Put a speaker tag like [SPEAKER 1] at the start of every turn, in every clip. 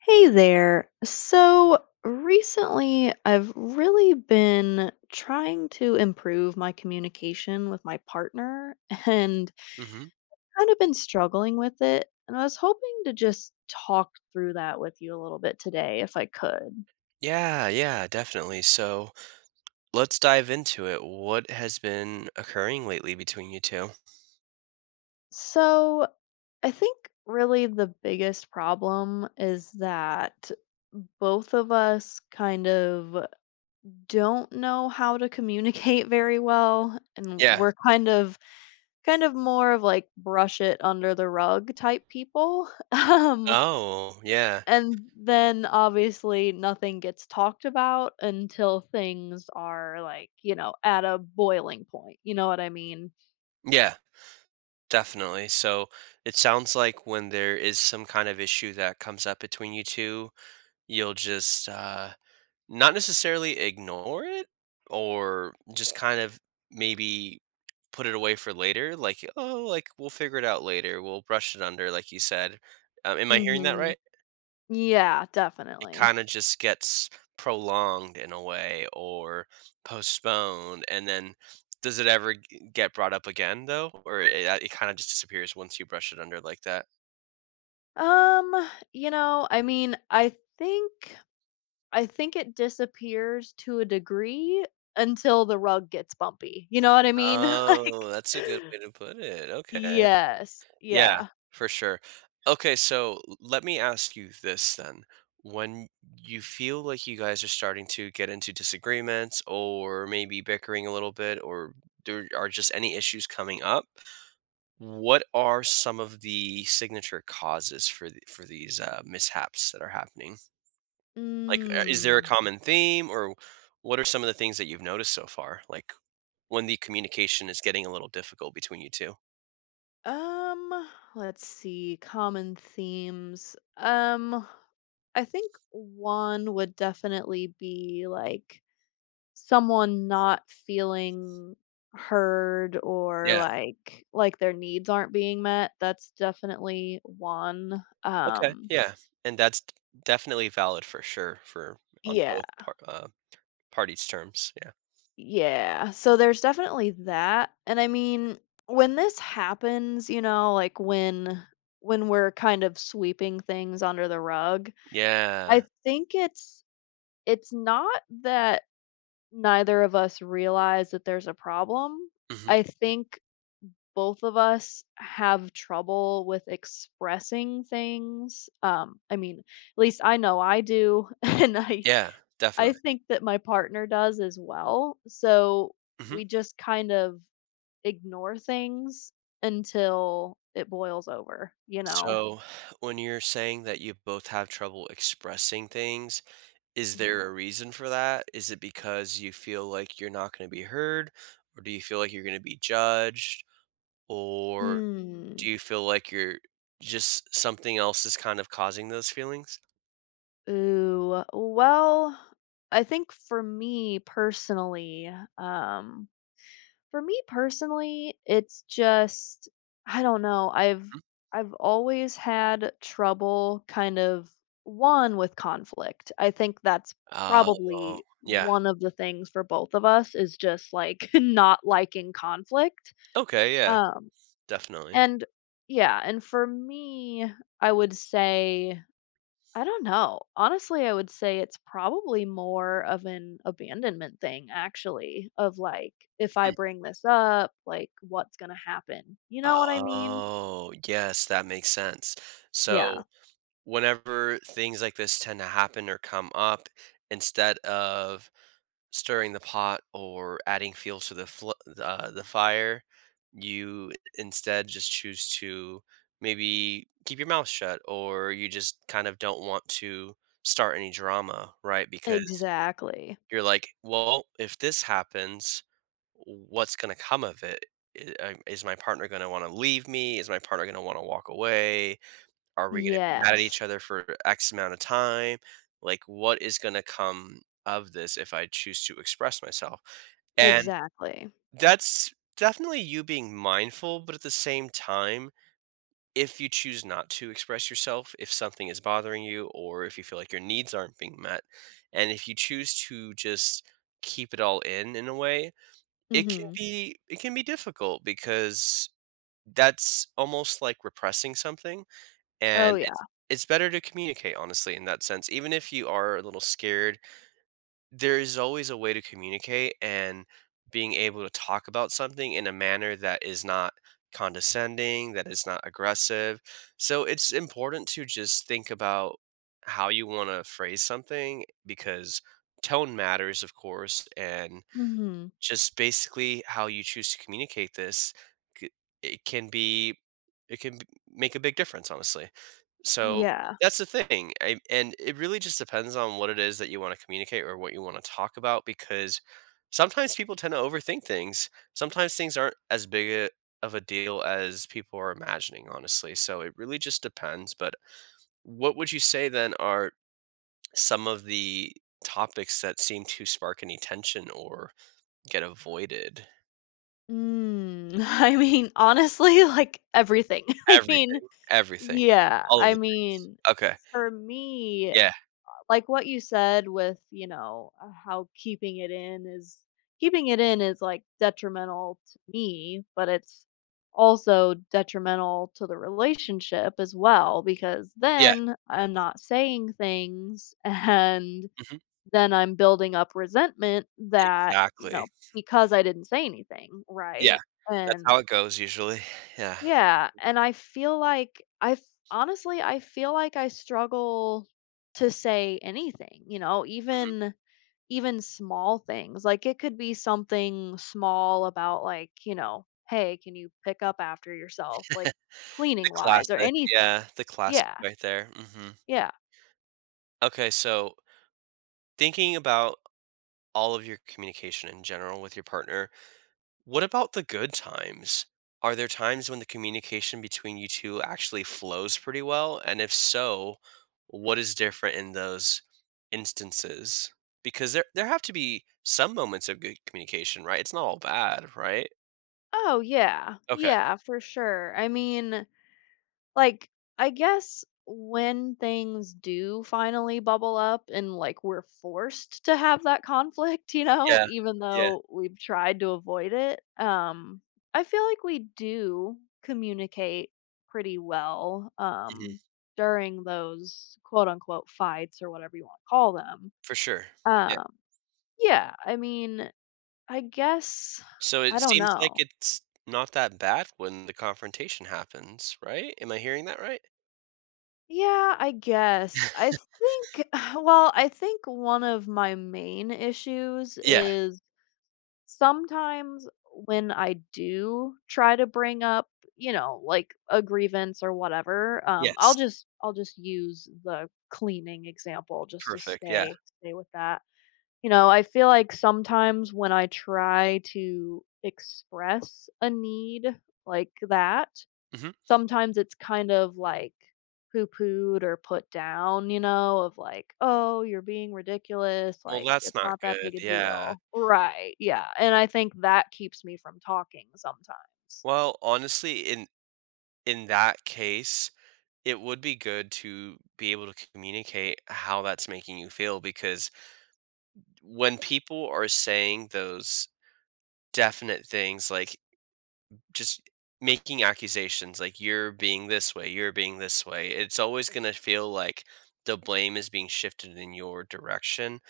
[SPEAKER 1] Hey there. Recently, I've really been trying to improve my communication with my partner and
[SPEAKER 2] Mhm.
[SPEAKER 1] kind of been struggling with it. And I was hoping to just talk through that with you a little bit today, if I could.
[SPEAKER 2] Yeah, yeah, definitely. So let's dive into it. What has been occurring lately between you two?
[SPEAKER 1] So I think really the biggest problem is that both of us kind of don't know how to communicate very well and
[SPEAKER 2] Yeah.
[SPEAKER 1] we're kind of kind of more of, like, brush it under the rug type people,
[SPEAKER 2] Oh, yeah.
[SPEAKER 1] And then obviously nothing gets talked about until things are, like, at a boiling point, you know what I mean?
[SPEAKER 2] Yeah, definitely. So it sounds like when there is some kind of issue that comes up between you two, you'll just not necessarily ignore it or just kind of maybe put it away for later. Like, oh, like we'll figure it out later. We'll brush it under, like you said. Am I hearing that
[SPEAKER 1] Mhm.
[SPEAKER 2] right?
[SPEAKER 1] Yeah,
[SPEAKER 2] It
[SPEAKER 1] definitely.
[SPEAKER 2] kind of just gets prolonged in a way or postponed. And then does it ever get brought up again, though? Or it kind of just disappears once you brush it under like that.
[SPEAKER 1] Um, you know, I mean, I think I think it disappears to a degree until the rug gets bumpy, you know what I mean?
[SPEAKER 2] Oh,
[SPEAKER 1] Like
[SPEAKER 2] that's a good way to put it. Okay,
[SPEAKER 1] yes,
[SPEAKER 2] yeah,
[SPEAKER 1] yeah.
[SPEAKER 2] for sure. Okay, so let me ask you this then. When you feel like you guys are starting to get into disagreements or maybe bickering a little bit, or there are just any issues coming up, what are some of the signature causes for the for these, mishaps that are happening? Like, is there a
[SPEAKER 1] Mm.
[SPEAKER 2] common theme, or what are some of the things that you've noticed so far, like, when the communication is getting a little difficult between you 2?
[SPEAKER 1] Um, let's see, common themes. I think one would definitely be like someone not feeling heard or
[SPEAKER 2] Yeah,
[SPEAKER 1] like their needs aren't being met. That's definitely one.
[SPEAKER 2] okay, yeah, and that's definitely valid for sure for on
[SPEAKER 1] Yeah.
[SPEAKER 2] both parties' terms, yeah.
[SPEAKER 1] Yeah. So there's definitely that. And I mean, when this happens, you know, like when we're kind of sweeping things under the rug,
[SPEAKER 2] Yeah,
[SPEAKER 1] I think it's not that neither of us realize that there's a problem.
[SPEAKER 2] mhm,
[SPEAKER 1] I think both of us have trouble with expressing things. I mean, at least I know I do, and I
[SPEAKER 2] yeah,
[SPEAKER 1] I
[SPEAKER 2] definitely,
[SPEAKER 1] think that my partner does as well. So
[SPEAKER 2] mhm.
[SPEAKER 1] we just kind of ignore things until it boils over, you know?
[SPEAKER 2] So, when you're saying that you both have trouble expressing things, is
[SPEAKER 1] Mhm.
[SPEAKER 2] there a reason for that? Is it because you feel like you're not gonna be heard, or do you feel like you're gonna be judged, or do
[SPEAKER 1] Hmm.
[SPEAKER 2] you feel like you're just something else is kind of causing those feelings?
[SPEAKER 1] Ooh, well, I think um, for me personally, it's just I don't know. I've
[SPEAKER 2] Mhm.
[SPEAKER 1] I've always had trouble kind of one with conflict. I think that's
[SPEAKER 2] Oh,
[SPEAKER 1] probably
[SPEAKER 2] yeah.
[SPEAKER 1] one of the things for both of us is just like not liking conflict.
[SPEAKER 2] Okay, yeah,
[SPEAKER 1] Um,
[SPEAKER 2] definitely.
[SPEAKER 1] and yeah, and for me, I would say I don't know. Honestly, I would say it's probably more of an abandonment thing, actually, of like, if I
[SPEAKER 2] Hmm.
[SPEAKER 1] bring this up, like, what's going to happen? You know what I mean?
[SPEAKER 2] Oh, yes, that makes sense. So,
[SPEAKER 1] Yeah,
[SPEAKER 2] whenever things like this tend to happen or come up, instead of stirring the pot or adding fuel to the the fire, you instead just choose to maybe keep your mouth shut, or you just kind of don't want to start any drama, right? Because
[SPEAKER 1] exactly.
[SPEAKER 2] you're like, well, if this happens, what's going to come of it? Is my partner going to want to leave me? Is my partner going to want to walk away? Are we gonna be mad at
[SPEAKER 1] Yes,
[SPEAKER 2] each other for X amount of time? Like, what is gonna come of this if I choose to express myself? And
[SPEAKER 1] exactly.
[SPEAKER 2] that's definitely you being mindful, but at the same time, if you choose not to express yourself, if something is bothering you, or if you feel like your needs aren't being met, and if you choose to just keep it all in a way,
[SPEAKER 1] Hmm.
[SPEAKER 2] it can be difficult because that's almost like repressing something.
[SPEAKER 1] Oh,
[SPEAKER 2] And
[SPEAKER 1] yeah.
[SPEAKER 2] it's better to communicate honestly in that sense, even if you are a little scared. There is always a way to communicate, and being able to talk about something in a manner that is not condescending, that is not aggressive. So it's important to just think about how you want to phrase something, because tone matters, of course. And
[SPEAKER 1] Hmm.
[SPEAKER 2] just basically how you choose to communicate this, c- it can be it can b- make a big difference, honestly. So
[SPEAKER 1] Yeah.
[SPEAKER 2] that's the thing. And it really just depends on what it is that you want to communicate or what you want to talk about, because sometimes people tend to overthink things. Sometimes things aren't as of a deal as people are imagining, honestly. So it really just depends. But what would you say then are some of the topics that seem to spark any tension or get avoided?
[SPEAKER 1] Mm. I mean, honestly, like everything. I mean,
[SPEAKER 2] Everything, everything,
[SPEAKER 1] yeah.
[SPEAKER 2] all of
[SPEAKER 1] I
[SPEAKER 2] the things.
[SPEAKER 1] mean,
[SPEAKER 2] Okay.
[SPEAKER 1] for me,
[SPEAKER 2] Yeah.
[SPEAKER 1] like what you said with, you know, how keeping it in is like detrimental to me, but it's also detrimental to the relationship as well because
[SPEAKER 2] Yeah.
[SPEAKER 1] then I'm not saying things and
[SPEAKER 2] Hmm.
[SPEAKER 1] then I'm building up resentment that, you
[SPEAKER 2] Exactly.
[SPEAKER 1] know, because I didn't say anything,
[SPEAKER 2] Yeah,
[SPEAKER 1] right?
[SPEAKER 2] that's
[SPEAKER 1] And
[SPEAKER 2] how it goes usually. Yeah.
[SPEAKER 1] yeah, and I feel like honestly, I feel like I struggle to say anything, you know,
[SPEAKER 2] Mhm.
[SPEAKER 1] even small things. Like it could be something small about like, you know, hey, can you pick up after yourself, like cleaning
[SPEAKER 2] The
[SPEAKER 1] wise or
[SPEAKER 2] classic,
[SPEAKER 1] anything.
[SPEAKER 2] yeah, the classic
[SPEAKER 1] Yeah.
[SPEAKER 2] right there, mhm.
[SPEAKER 1] Yeah.
[SPEAKER 2] Okay, so thinking about all of your communication in general with your partner, what about the good times? Are there times when the communication between you 2 actually flows pretty well? And if so, what is different in those instances? Because there have to be some moments of good communication, right? It's not all bad, right?
[SPEAKER 1] Oh, yeah.
[SPEAKER 2] Okay.
[SPEAKER 1] Yeah, for sure. Like, I guess when things do finally bubble up and like we're forced to have that conflict, you know,
[SPEAKER 2] Yeah.
[SPEAKER 1] even
[SPEAKER 2] Yeah.
[SPEAKER 1] though we've tried to avoid it, I feel like we do communicate pretty well
[SPEAKER 2] Mhm.
[SPEAKER 1] during those quote unquote fights or whatever you want to call them.
[SPEAKER 2] For sure. Yeah.
[SPEAKER 1] Um, yeah, I mean, I guess,
[SPEAKER 2] So
[SPEAKER 1] I
[SPEAKER 2] it
[SPEAKER 1] don't
[SPEAKER 2] seems like
[SPEAKER 1] know.
[SPEAKER 2] it's not that bad when the confrontation happens, right? Am I hearing that right?
[SPEAKER 1] Yeah, I guess. I think, well, I think one of my main issues
[SPEAKER 2] Yeah.
[SPEAKER 1] is sometimes when I do try to bring up, you know, like a grievance or whatever, I'll
[SPEAKER 2] Yes.
[SPEAKER 1] just I'll just use the cleaning example just to
[SPEAKER 2] Perfect. Yeah.
[SPEAKER 1] stay with that. You know, I feel like sometimes when I try to express a need like that,
[SPEAKER 2] Mhm.
[SPEAKER 1] sometimes it's kind of, like, poo-pooed or put down, you know, of, like, "Oh, you're being ridiculous,
[SPEAKER 2] Well,
[SPEAKER 1] like,
[SPEAKER 2] that's
[SPEAKER 1] it's
[SPEAKER 2] not
[SPEAKER 1] not that
[SPEAKER 2] good.
[SPEAKER 1] big a
[SPEAKER 2] Yeah.
[SPEAKER 1] deal." Right, yeah, and I think that keeps me from talking sometimes.
[SPEAKER 2] Well, honestly, in that case, it would be good to be able to communicate how that's making you feel, because when people are saying those definite things, like just making accusations like you're being this way, you're being this way, it's always going to feel like the blame is being shifted in your direction.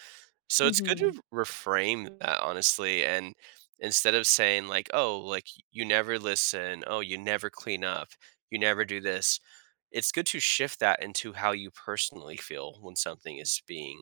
[SPEAKER 2] So it's good to
[SPEAKER 1] Mhm.
[SPEAKER 2] reframe that, honestly. And instead of saying like, "Oh, like you never listen, oh, you never clean up, you never do this." It's good to shift that into how you personally feel when something is being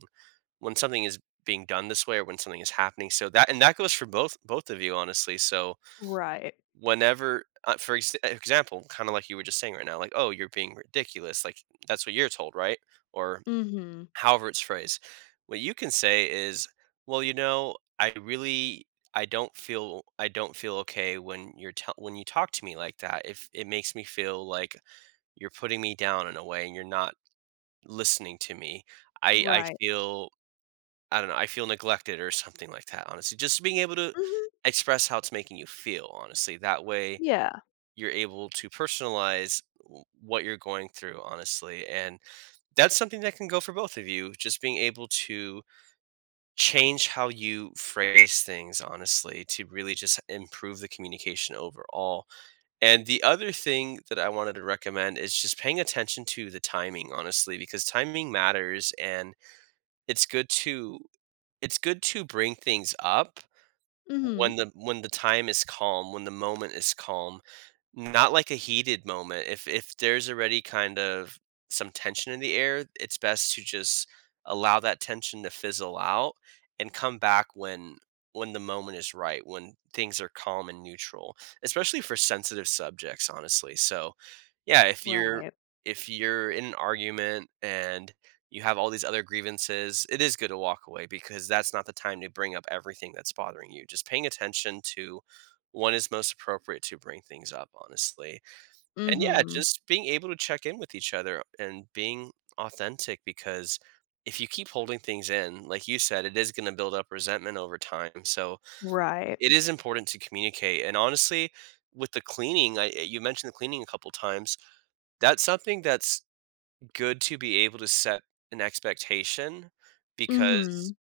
[SPEAKER 2] when something is being done this way, or when something is happening. So that, and that goes for both of you, honestly. So
[SPEAKER 1] Right.
[SPEAKER 2] whenever for ex example, kinda like you were just saying right now, like, "Oh, you're being ridiculous," like, that's what you're told, right? Or
[SPEAKER 1] Mhm.
[SPEAKER 2] however it's phrased. What you can say is, "Well, you know, I really I don't feel okay when you're tell when you talk to me like that. If it makes me feel like you're putting me down in a way, and you're not listening to me. I
[SPEAKER 1] Right.
[SPEAKER 2] feel I don't know, I feel neglected," or something like that, honestly. Just being able to
[SPEAKER 1] Mhm.
[SPEAKER 2] express how it's making you feel, honestly. That way
[SPEAKER 1] Yeah.
[SPEAKER 2] you're able to personalize what you're going through, honestly. And that's something that can go for both of you, just being able to change how you phrase things, honestly, to really just improve the communication overall. And the other thing that I wanted to recommend is just paying attention to the timing, honestly, because timing matters. And it's good to it's good to bring things up
[SPEAKER 1] Mhm.
[SPEAKER 2] when the time is calm, when the moment is calm, not like a heated moment. If there's already kind of some tension in the air, it's best to just allow that tension to fizzle out and come back when the moment is right, when things are calm and neutral, especially for sensitive subjects, honestly. So, yeah, if you're
[SPEAKER 1] Right.
[SPEAKER 2] in an argument and you have all these other grievances, it is good to walk away, because that's not the time to bring up everything that's bothering you. Just paying attention to when is most appropriate to bring things up, honestly. And yeah,
[SPEAKER 1] Mhm.
[SPEAKER 2] just being able to check in with each other and being authentic, because if you keep holding things in, like you said, it is going to build up resentment over time. So
[SPEAKER 1] Right.
[SPEAKER 2] it is important to communicate. And honestly, with the cleaning, you mentioned the cleaning a couple times. That's something that's good to be able to set an expectation, because
[SPEAKER 1] Mhm.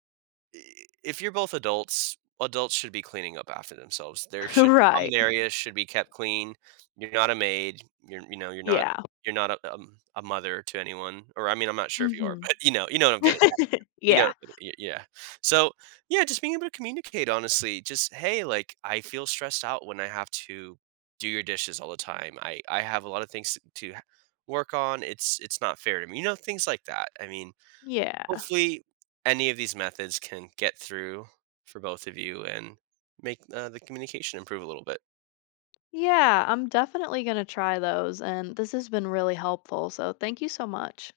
[SPEAKER 2] if you're both adults, adults should be cleaning up after themselves. There should Common
[SPEAKER 1] Right.
[SPEAKER 2] areas should be kept clean. You're not a maid. You're
[SPEAKER 1] Yeah.
[SPEAKER 2] you're not a a mother to anyone. Or I mean, I'm not sure if you are,
[SPEAKER 1] Mhm.
[SPEAKER 2] but you know what I'm getting at. You know, what
[SPEAKER 1] Yeah.
[SPEAKER 2] I'm getting at, yeah. So yeah, just being able to communicate, honestly. Just hey, like I feel stressed out when I have to do your dishes all the time. I have a lot of things to work on. It's not fair to me. You know, things like that. I mean,
[SPEAKER 1] Yeah.
[SPEAKER 2] hopefully any of these methods can get through for both of you and make, the communication improve a little bit.
[SPEAKER 1] Yeah, I'm definitely going to try those. And this has been really helpful. So thank you so much.